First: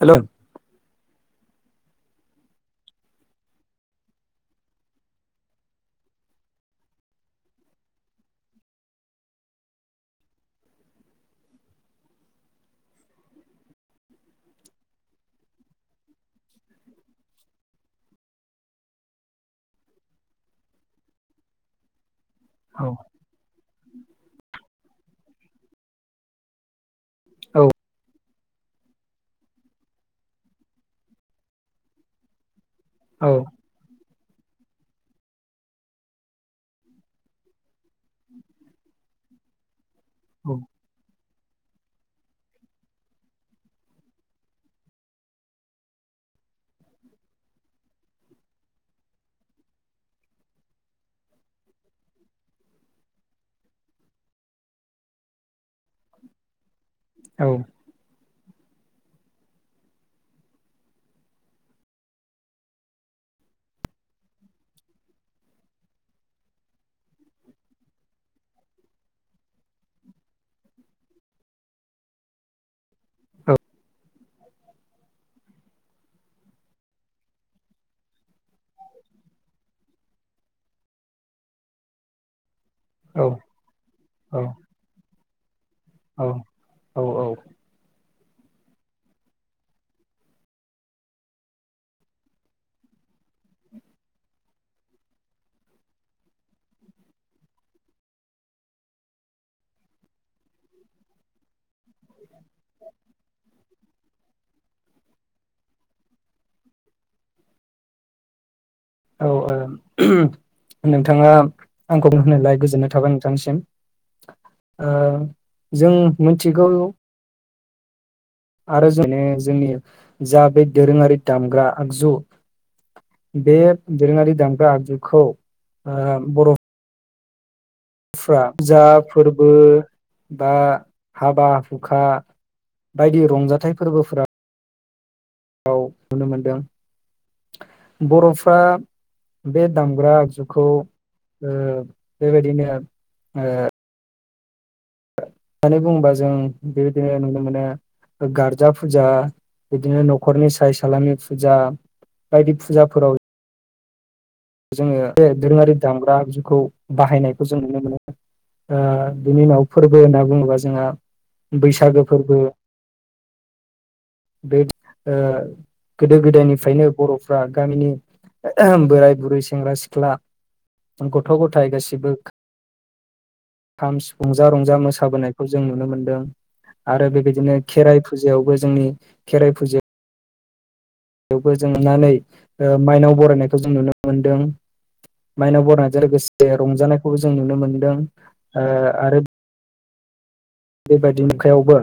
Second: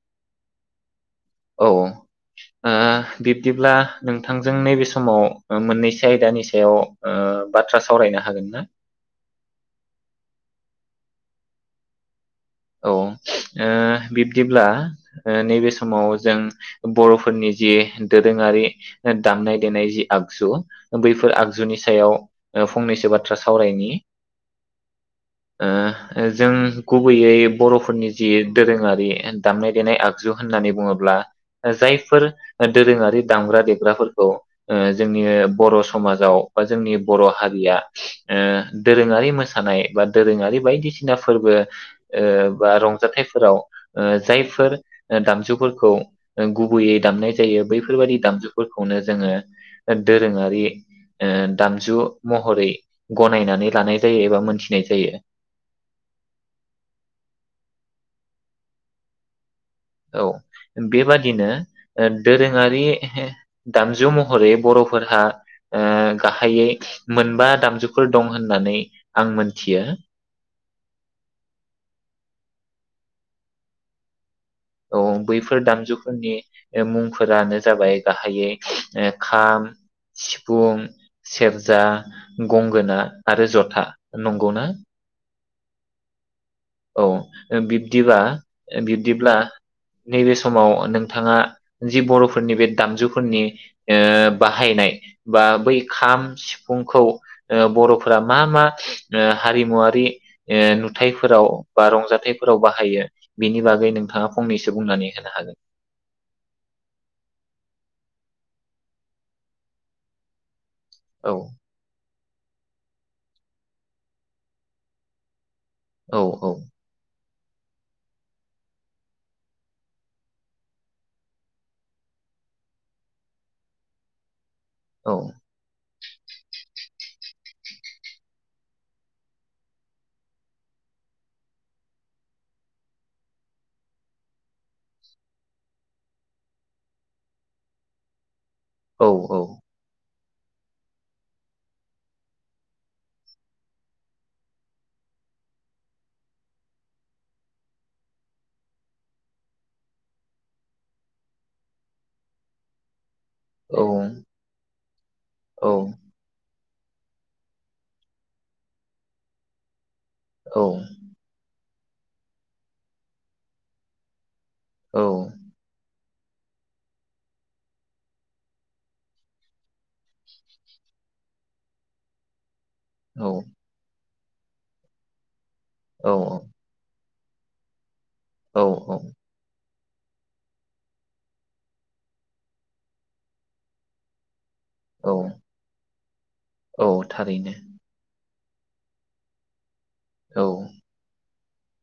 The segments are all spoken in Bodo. हेलौ। औ औ ओ बिब्दिब्ला नोंथांजों नैबे समाव मोननैसो आयदानि सायाव ओ बाथ्रा सावरायनो हागोन ना? औ ओ बिब्दिब्ला नैबे समाव जों बर'फोरनि जि दोरोङारि दामनाय देनाय जि आगजु बैफोर आगजुनि सायाव औ फंनैसो बाथ्रा स सावरायनि ओ जों गुबैयै औ बर'फोरनि जि दोरोङारि दामनाय देनाय आगजु होननानै बुङोब्ला जायफोर दोरोङारि औ दामग्रा देग्राफोर औ ओ जोंनि बर समाजाव बा जोंनि बर हारिया ओ दोरोङारि मोसानाय बा औ दोरोङारि बायदिसिना फोरबो ओ बा रंजाथाइफोराव ओ जायफोर दामजुफोरखौ गुबैयै दामनाय जायो बैफोरबायदि दामजुफोरखौनो जोङो दोरोङारि ओ दामजु महरै गनायनानै लानाय जायो एबा मोनथिनाय जायो । औ औ बेबादिनो दोरोङारि दामजु महरै बरफोरहा ओ गाहायै मोनबा दामजुफोर दं होननानै आं मोनथियो । औ बैफोर दामजुफोरनि मुंफोरानो जाबाय गाहायै खाम, सिफुं, सेरजा गंगोना औ आरो जथा नंगौ ना? औ औ बिब्दिबा बिब्दिब्ला नैबे समाव नोंथाङा जि बरफोरनि बे दामजुफोरनि ओ बाहायनाय बा बै खाम सिफुंखौ बरफोरा मा मा ओ हारिमुवारि ओ नुथायफोराव बा रंजाथाइफोराव बाहायो बेनि बागै नोंथाङा फंनैसो बुंनानै होनो हागोन । औ ओं नोंथाङा औ आं खौ होनायलाय गोजोननाय थाबाय नोंथांसिम ओ जों औ मोनथिगौ आरो जों माने जोंनि जा बे दोरोङारि दामग्रा आगजु बे दोरोंआरि दाम ग्रा औ आगजुखौ ओ बर फोरा जा फोरर्बो बा हाबा हुखा बायदि रंजाथाइ फोरर्बोफोरा आव नुनो मोनदों बर फ्रा औ बे दामग्रा आगजुखौ ओ बेबायदिनो ओ होननानै बुङोबा जों बेबायदिनो नुनो मोनो गार्जा फुजा बिदिनो नखरनि साय सालामि फुजा बायदि फुजाफोराव औ जोङो बे औ दोरोङारि दामग्रा आगजुखौ बाहायनायखौ जों नुनो मोनो ओ बिनि उनाव फोरर्बो होनना बुङोबा जोङा बैसागो फोरर्बो बे औ ओ गोदो गोदायनिफ्रायनो बरफ्रा गामिनि एहेम बोराय बुरै सेंग्रा सिख्ला उम गथ गथाय गासिबो औ खाम सिफ रंजा रंजा मोसाबोनाय । खौ‌ जों नुनो मोनदों आरो बेदि दिनो खेराइ फुजायावबो औ जोंनि खेराइ फुजा - जोंनानै ओ माइनाव बरायनायखौ जों नुनो मोनदों । औ माइनाव बरायनायजों लोगोसे औ रंजानायखौबो जों थारैनो नुनो मोन्दों । आ आरो औ। बेबायदि [unintelligible] यावबो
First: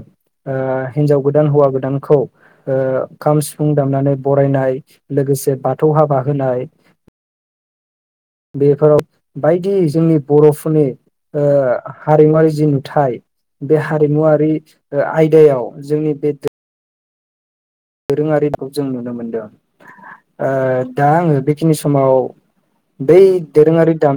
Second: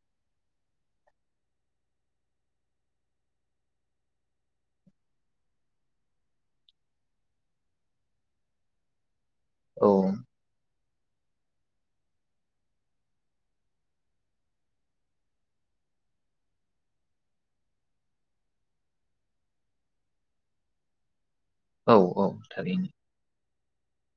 आ हिन्जाव गोदान हौवा गोदानखौ ओ खाम सिफुं दामनानै बरायनाय लोगोसे बाथौ हाबा होनाय बेफोराव बायदि औ जोंनि बर'फोरनि ओ हारिमुवारि जि नुथाय बे हारिमुवारि ओ आयदायाव जोंनि बे दो दोरोङारिखौ जों नुनो मोन्दों। ओ दा आङो बे बेखिनि औ समाव औ थारैनो बै दोरोङारि दाम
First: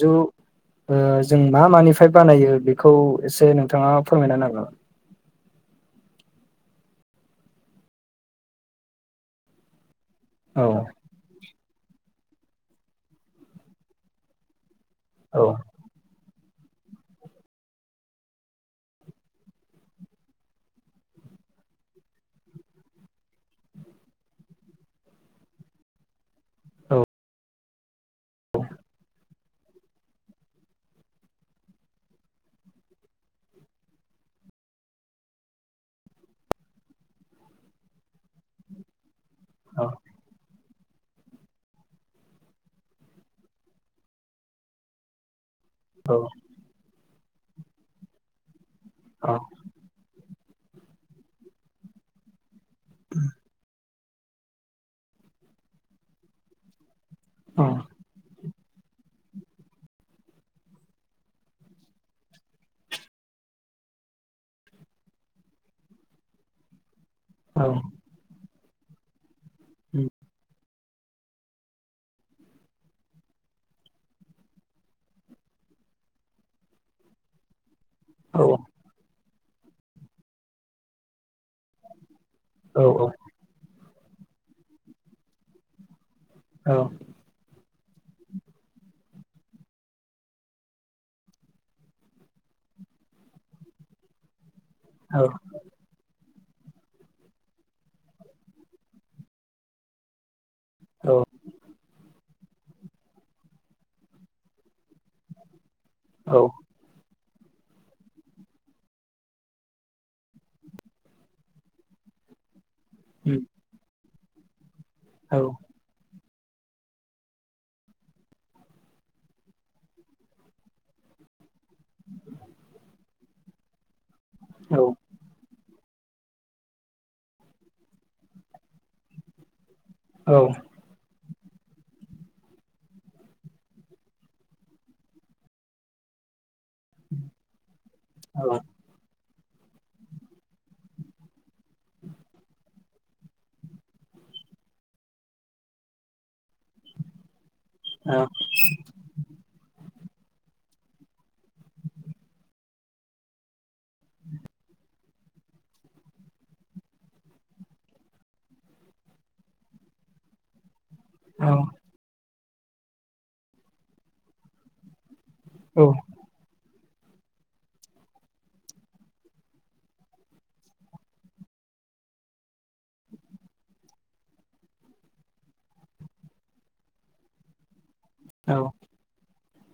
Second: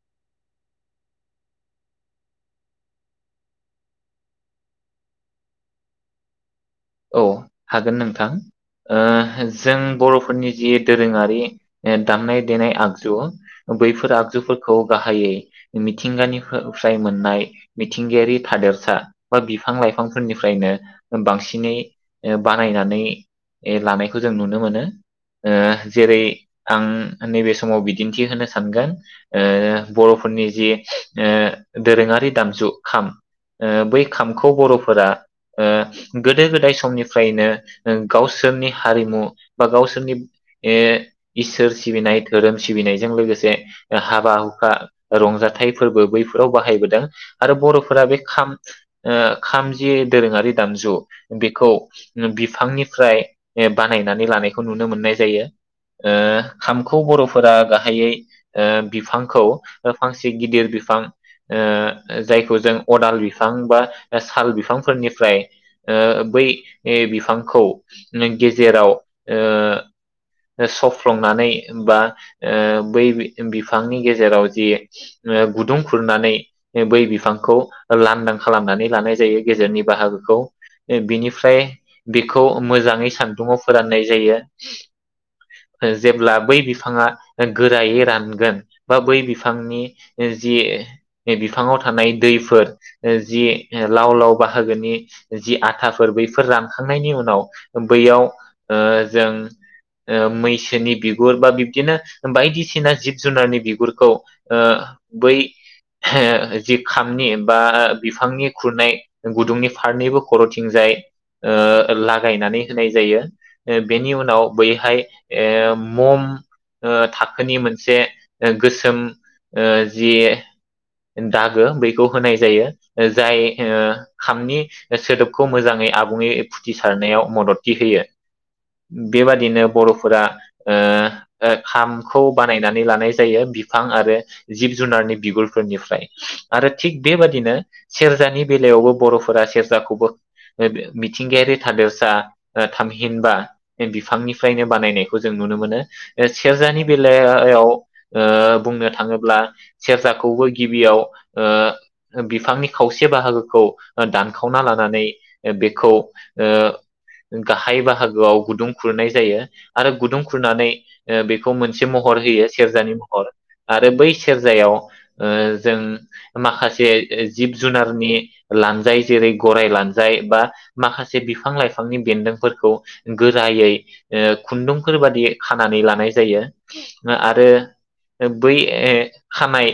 जु ओ जों मा मानिफ्राय बानायो बेखौ एसे नोंथाङा फोरमायना होनो हागोन नामा? औ हागोन नोंथां ओह जों बर' फोरनि जि दोरोङारि [inaudible] दामनाय देनाय आगजु बैफोर आगजुफोर खौ गाहायै मिथिंगानि फ्राय मोन्नाय मिथिंगायारि थादोरसा बा बिफां लाइफांफोरनिफ्रायनो बांसिन नै बानायनानै लानायखौ जों नुनो मोनो ओ जेरै आं नैबे समाव बि दिन्थि होनो सानगोन ओ बर'फोरनि जि ओ दोरोङारि दामजु खाम ओ बै खामखौ बर'फोरा ओ गोदो गोदाय समनिफ्रायनो ओ गावसोरनि हारिमु बा गावसोरनि ए इसोर सिबिनाय धोरोम सिबिनायजों लोगोसे हाबा हुखा रंजाथाय फोर्बो बैफोराव बाहायबोदों आरो बर'फोरा बे खाम ओ हागोन खामजि दोरोङारि दामजु बेखौ फांनिफ्राय एबा गायनानै लानायखौ‌ नुनो मोन्नाय जायो। ओ‌ खामखौ खौ बर'फोरा गाहायै ओ बिफांखौ ओ फांसे गिदिर बिफां ओ जायखौ जों अदाल बिफां बा साल बिफां फोरनिफ्राय ओ बै बे बिफांखौ [unintelligible] जेराव ओ स फ्लंनानै बा ओ बै बि-बिफांनि गेजेराव जि गुदुं खुरनानै बै बिफांखौ लांदां खालामनानै लानाय जायो। गेजेरनि बाहागोखौ ए बिनिफ्राय बिखौ मोजाङै सान्दुंआव फोराननाय जायो ओ जेब्ला बै बिफाङा गोरायै रानगोन बा बै बिफांनि जि बिफाङाव थानाय दैफोर जि लाव लाव बाहागोनि जि आथाफोर बैफोर रानखांनायनि उनाव बैयाव ओ जों ओ मैसो नि बिगुर बा बिब्दिनो बायदिसिना जिब जुनारनि बिगुरखौ ओ बै हे जि खामनि बा बिफांनि खुरनाय गुदुंनि फारनैबो खरथिंजाय ओ लागायनानै होनाय जायो ओ बिनि उन आव बैयो हाय ए मम ओ थाखोनि मोनसे ओ गोसोम ओ जि दागो बेैखौ होनाय जायो जाय ओ खामनि सोदोबखौ मोजाङै आबुङै फुथिसारनायाव मददथि होयो बेबादिनो बरफोरा ओ ओ खामखौ बानायनानै लानाय जायो बिफां आरो जिब जुनारनि बिगुर फोरनिफ्राय आरो थिग बेबादिनो सेरजानि बेलायावबो बरफोरा खौबो बे मिथिंगायारि थादेरसा थामहि हिनबा बिफां निफ्रायनो बानायनायखौ जों नुनो मोनो ओस सेरजानि बेलाया याव ओ बुंनो थाङोब्ला सेरजाखौबो गिबियाव ओ बिफांनि खावसे बाहागोखौ दान खावना लानानै बेखौ ओ गाहाय बाहागोआव गुदुं खुरनाय जायो आरो गुदुं खुरनानै ओ बेखौ मोनसे महर होयो। सेरजानि महर आरो बै सेरजायाव ओ जों माखासे जे जिब जुनारनि लानजाय जेरै गराय लानजाय बा माखासे बिफां लाइफांनि बेनदोंफोरखौ गोरायै ओ खुन्दुं फोरबादि खानानै लानाय जायो आ आरो ओ बै ए खानाय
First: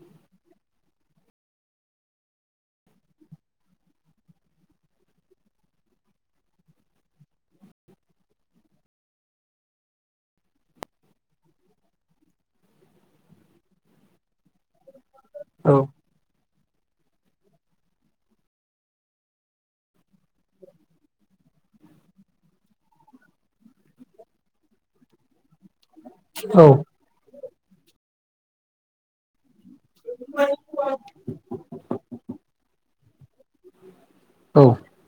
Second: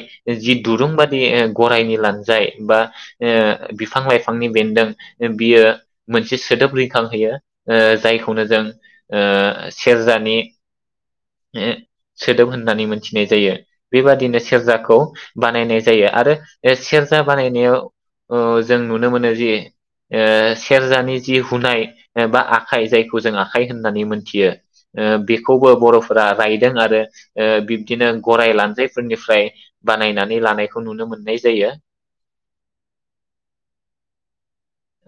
जि दुरुं बादि गरायनि लानजाय बा ओ बिफां लाइफां फांनि बेन्दों बियो मोनसे सोदोब रिंखां होयो ओ जायखौनो जों ओ सेरजानि सोदोब होननानै मोनथिनाय जायो बेबादिनो सेरजाखौ बानायनाय जायो आरो सेरजा बानायनायाव ओ जों । नुनो मोनो जि ओ सेरजानि जि हुनाय बा आखाइ जायखौ जों आखाइ होननानै मोनथियो ओ बेखौबो बर फोरा रायदों आरो । ओ बिब्दिनो गराय लानजायफोरनिफ्राय बानायनानै लानायखौ नुनो मोननाय जायो ।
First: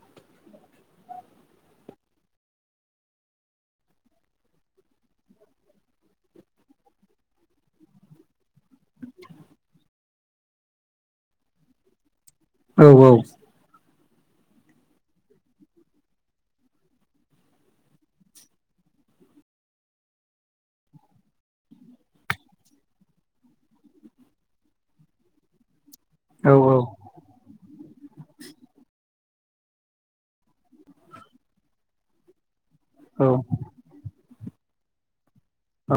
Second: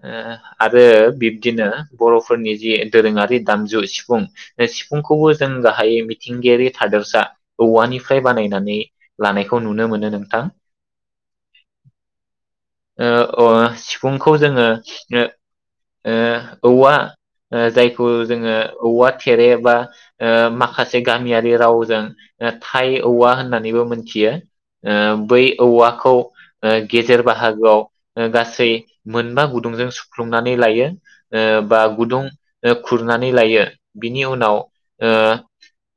ओ आरो बिब्दिनो बरफोरनि जि दोरोंआरि दामजु सिफुं, सिफुंखौबो जों गाहायै मिथिंगायारि थादेरसा औवानिफ्राय बानायनानै लानायखौ नुनो मोनो नोंथां। ओ औवा [unintelligible] बुंखौ । ओ जोंङो ओ औवा ओ जायखौ जोंङो औवा थेरे बा ओ माखासे गामियारि रावजों थाय औवा होननानैबो मोनथियो ओ बै औवा खौ ओ गेजेर बाहागोआव गासै मोनबा गुदुंजों सुफ्लुंनानै लायो ओ बा । खुरनानै लायो बिनि उनाव ओ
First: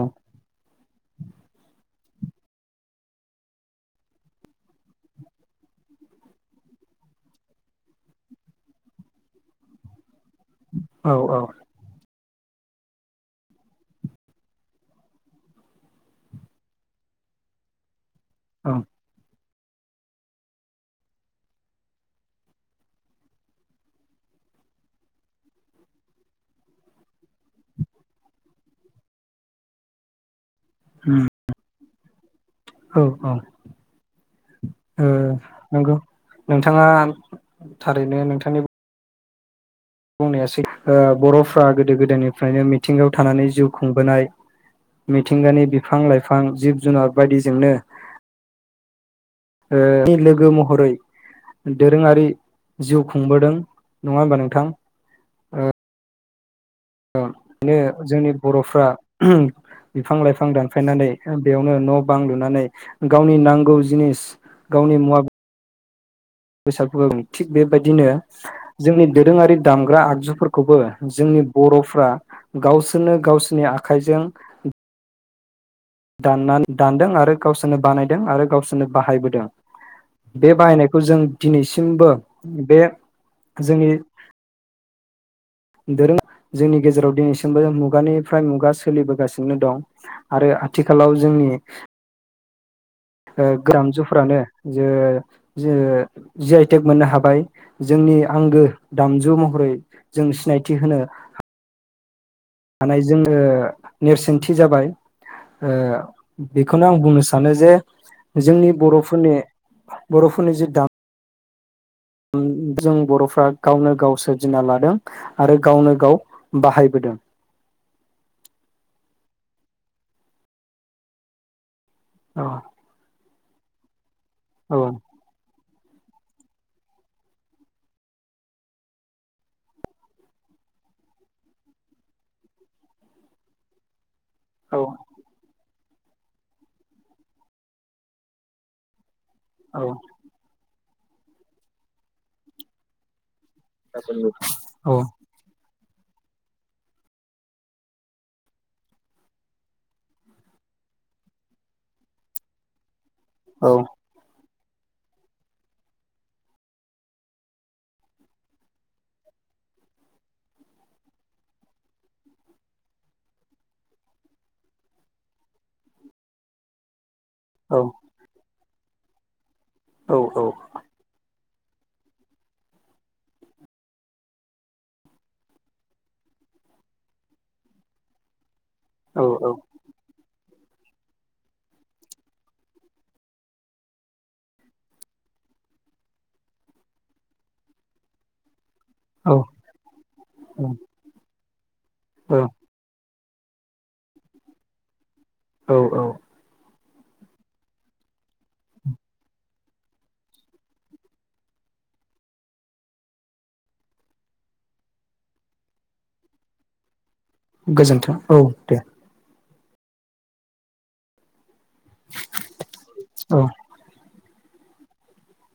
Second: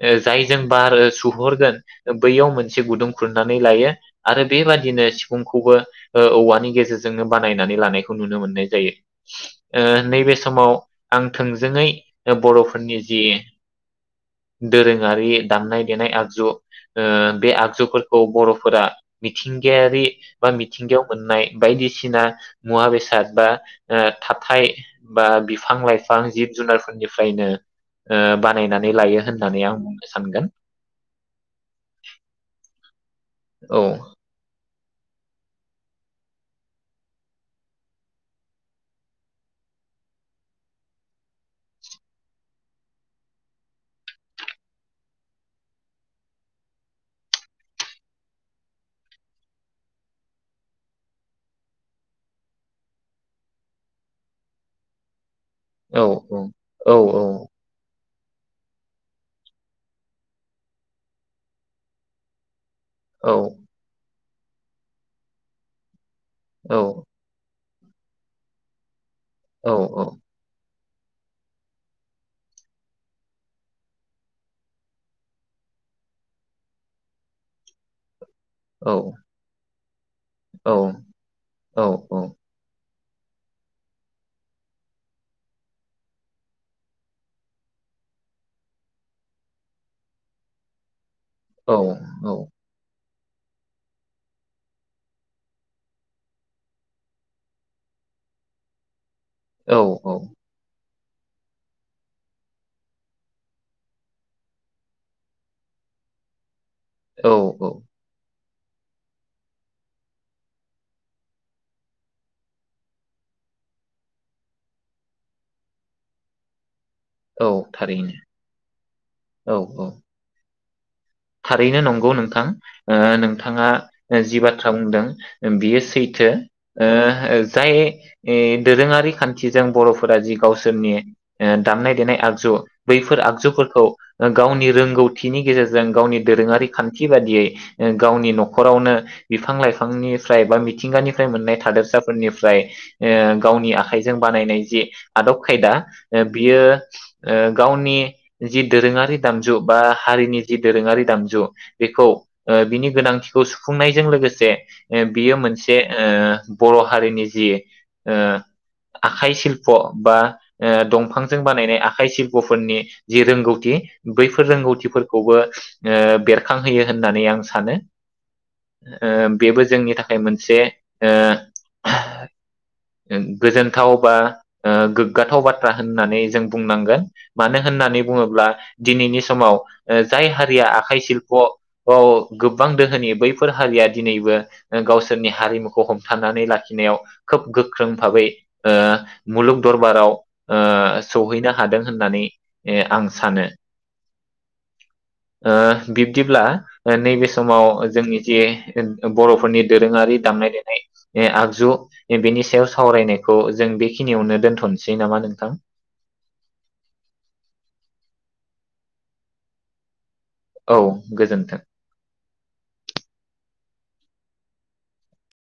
ओ जाय जों बार सुहरगोन बैयाव मोनसे गुदुं खुरनानै लायो आरो बेबादिनो सिफुंखौबो ओ औवानि गेजेरजोंनो बानायनानै लानायखौ लानाय खौ नुनो मोननाय जायो ओ नैबे समाव आं थोंजोङै बरफोरनि जि दोरोङारि दामनाय देनाय आगजु ओ बे आगजुफोर खौ बरफोरा बि मिथिंगायारि बा मिथिंगायाव मोननाय बायदिसिना मुवा बेसाद बा ओ थाथाय बा बिफां लाइफां जिब जुनारफोरनिफ्रायनो ओ बानायनानै लायो होननानै आं बुंनो सानगोन। औ औ । ओ नंगौ नोंथांआ थारैनो नोंथांनि बुं बुंनाया सैथो ओ बरफ्रा गोदो गोदायनिफ्रायनो मिथिंगायाव थानानै जिउ खुंबोनाय मिथिंगानि बिफां लाइफां जिब जुनार बायदिजोंनो ओ लोगो महरै दोरोङारि जिउ खुंबोदों नङा हबा नोंथां? औ औ । औ [unintelligible] जोंनि बरफ्रा बिफां लाइफां दानफायनानै बेयावनो न बां लुनानै औ गावनि नांगौ जिनिस गावनि मुवा औ बोसादफोरनि थिग बेबायदिनो जोंनि दोरोङारि औ दामग्रा आगजुफोरखौबो जोंनि बरफ्रा गावसोरनो गावसोरनि आखाइजों। दाननानै दानदों आरो गावसोरनो बानायदों आरो गावसोरनो बाहायबोदों बे औ बाहायनायखौ जों औ दिनैसिमबो बे जोंनि। दोरों जोंनि गेजेराव दिनैसिमबो मुगानिफ्राय मुगा सोलिबोगासिनो दं आरो आथिखालाव । औ औ। गोरान जुफ्रानो जो जो जि-आइ टेक मोननो हाबाय जोंनि आंगो । दामजु महरै औ जों सिनायथि होनो हानाय जोङो नेरसोनथि जाबाय । बेखौनो आं बुंनो औ सानो औ जे जोंनि बरफोरनि बरफोरनि जि दाम जों बरफ्रा गावनो गाव सोरजिना लादों आरो गावनो गाव बाहाय औ थारैनो । औ औ । थारैनो नं गौ नोंथां औ ओ थाङा जि बाथ्रा औ बुंदों बियो सैथो ओ जाय दोरोङारि खान्थिजों बरफोरा जि गावसोरनि ओ दामनाय देनाय आगजु बैफोर आगजुफोरखौ गावनि औ रोंगौथिनि गेजे गावनि दोरोङारि खान्थि बादियै गावनि नख'रावनो बिफां औ लाइफांनिफ्राय बा मिथिंगानिफ्राय मोननाय थादोरसाफोरनिफ्राय ओ गावनि आखाइजों बानायनाय जि औ आदब खायदा। बियो ओ गावनि जि दोरोङारि दामजु बा हारिनि जि दोरोङारि दामजु बेखौ ओ बिनि गोनांथि खौ औ सुफुंनायजों लोगोसे ओ बियो मोनसे ओ बर' हारिनि जि ओ आखाइ सिल्प बा ओ दंफांजों बानायनाय आखाइ सिल्पफोरनि जि रोंगौथि बैफोर रोंगौथिफोरखौबो ओ बेरखांहोयो होननानै आं सानो। औ ओ। बेबो जोंनि औ थाखाय मोनसे ओ [unintelligible] गोजोनथाव बा ओ गोग्गाथाव बाथ्रा होननानै जों बुंनांगोन मानो होननानै बुङोब्ला दिनैनि समाव ओ हारिया आखाइ शिल्प अ गोबां दोहोनि बैफोर हारिया दिनैबो ओ गावसोरनि हारिमुखौ हमथानानै लाखिनायाव खोब गोख्रों फाबै ओ औ मुलुग दरबाराव ओ सौहैनो‌ हादों होननानै औ ए आं सानो ओ औ औ बिब्दिब्ला ओ नैबे समाव जोंनि जे बर'फोरनि दोरोङारि दामनाय देनाय ए आगजु बेनि सायाव सावरायनायखौ जों बेखिनियावनो दोनथनोसै नामा नोंथां । गोजोन्थों औ दे । औ गोजोन्थों । औ ।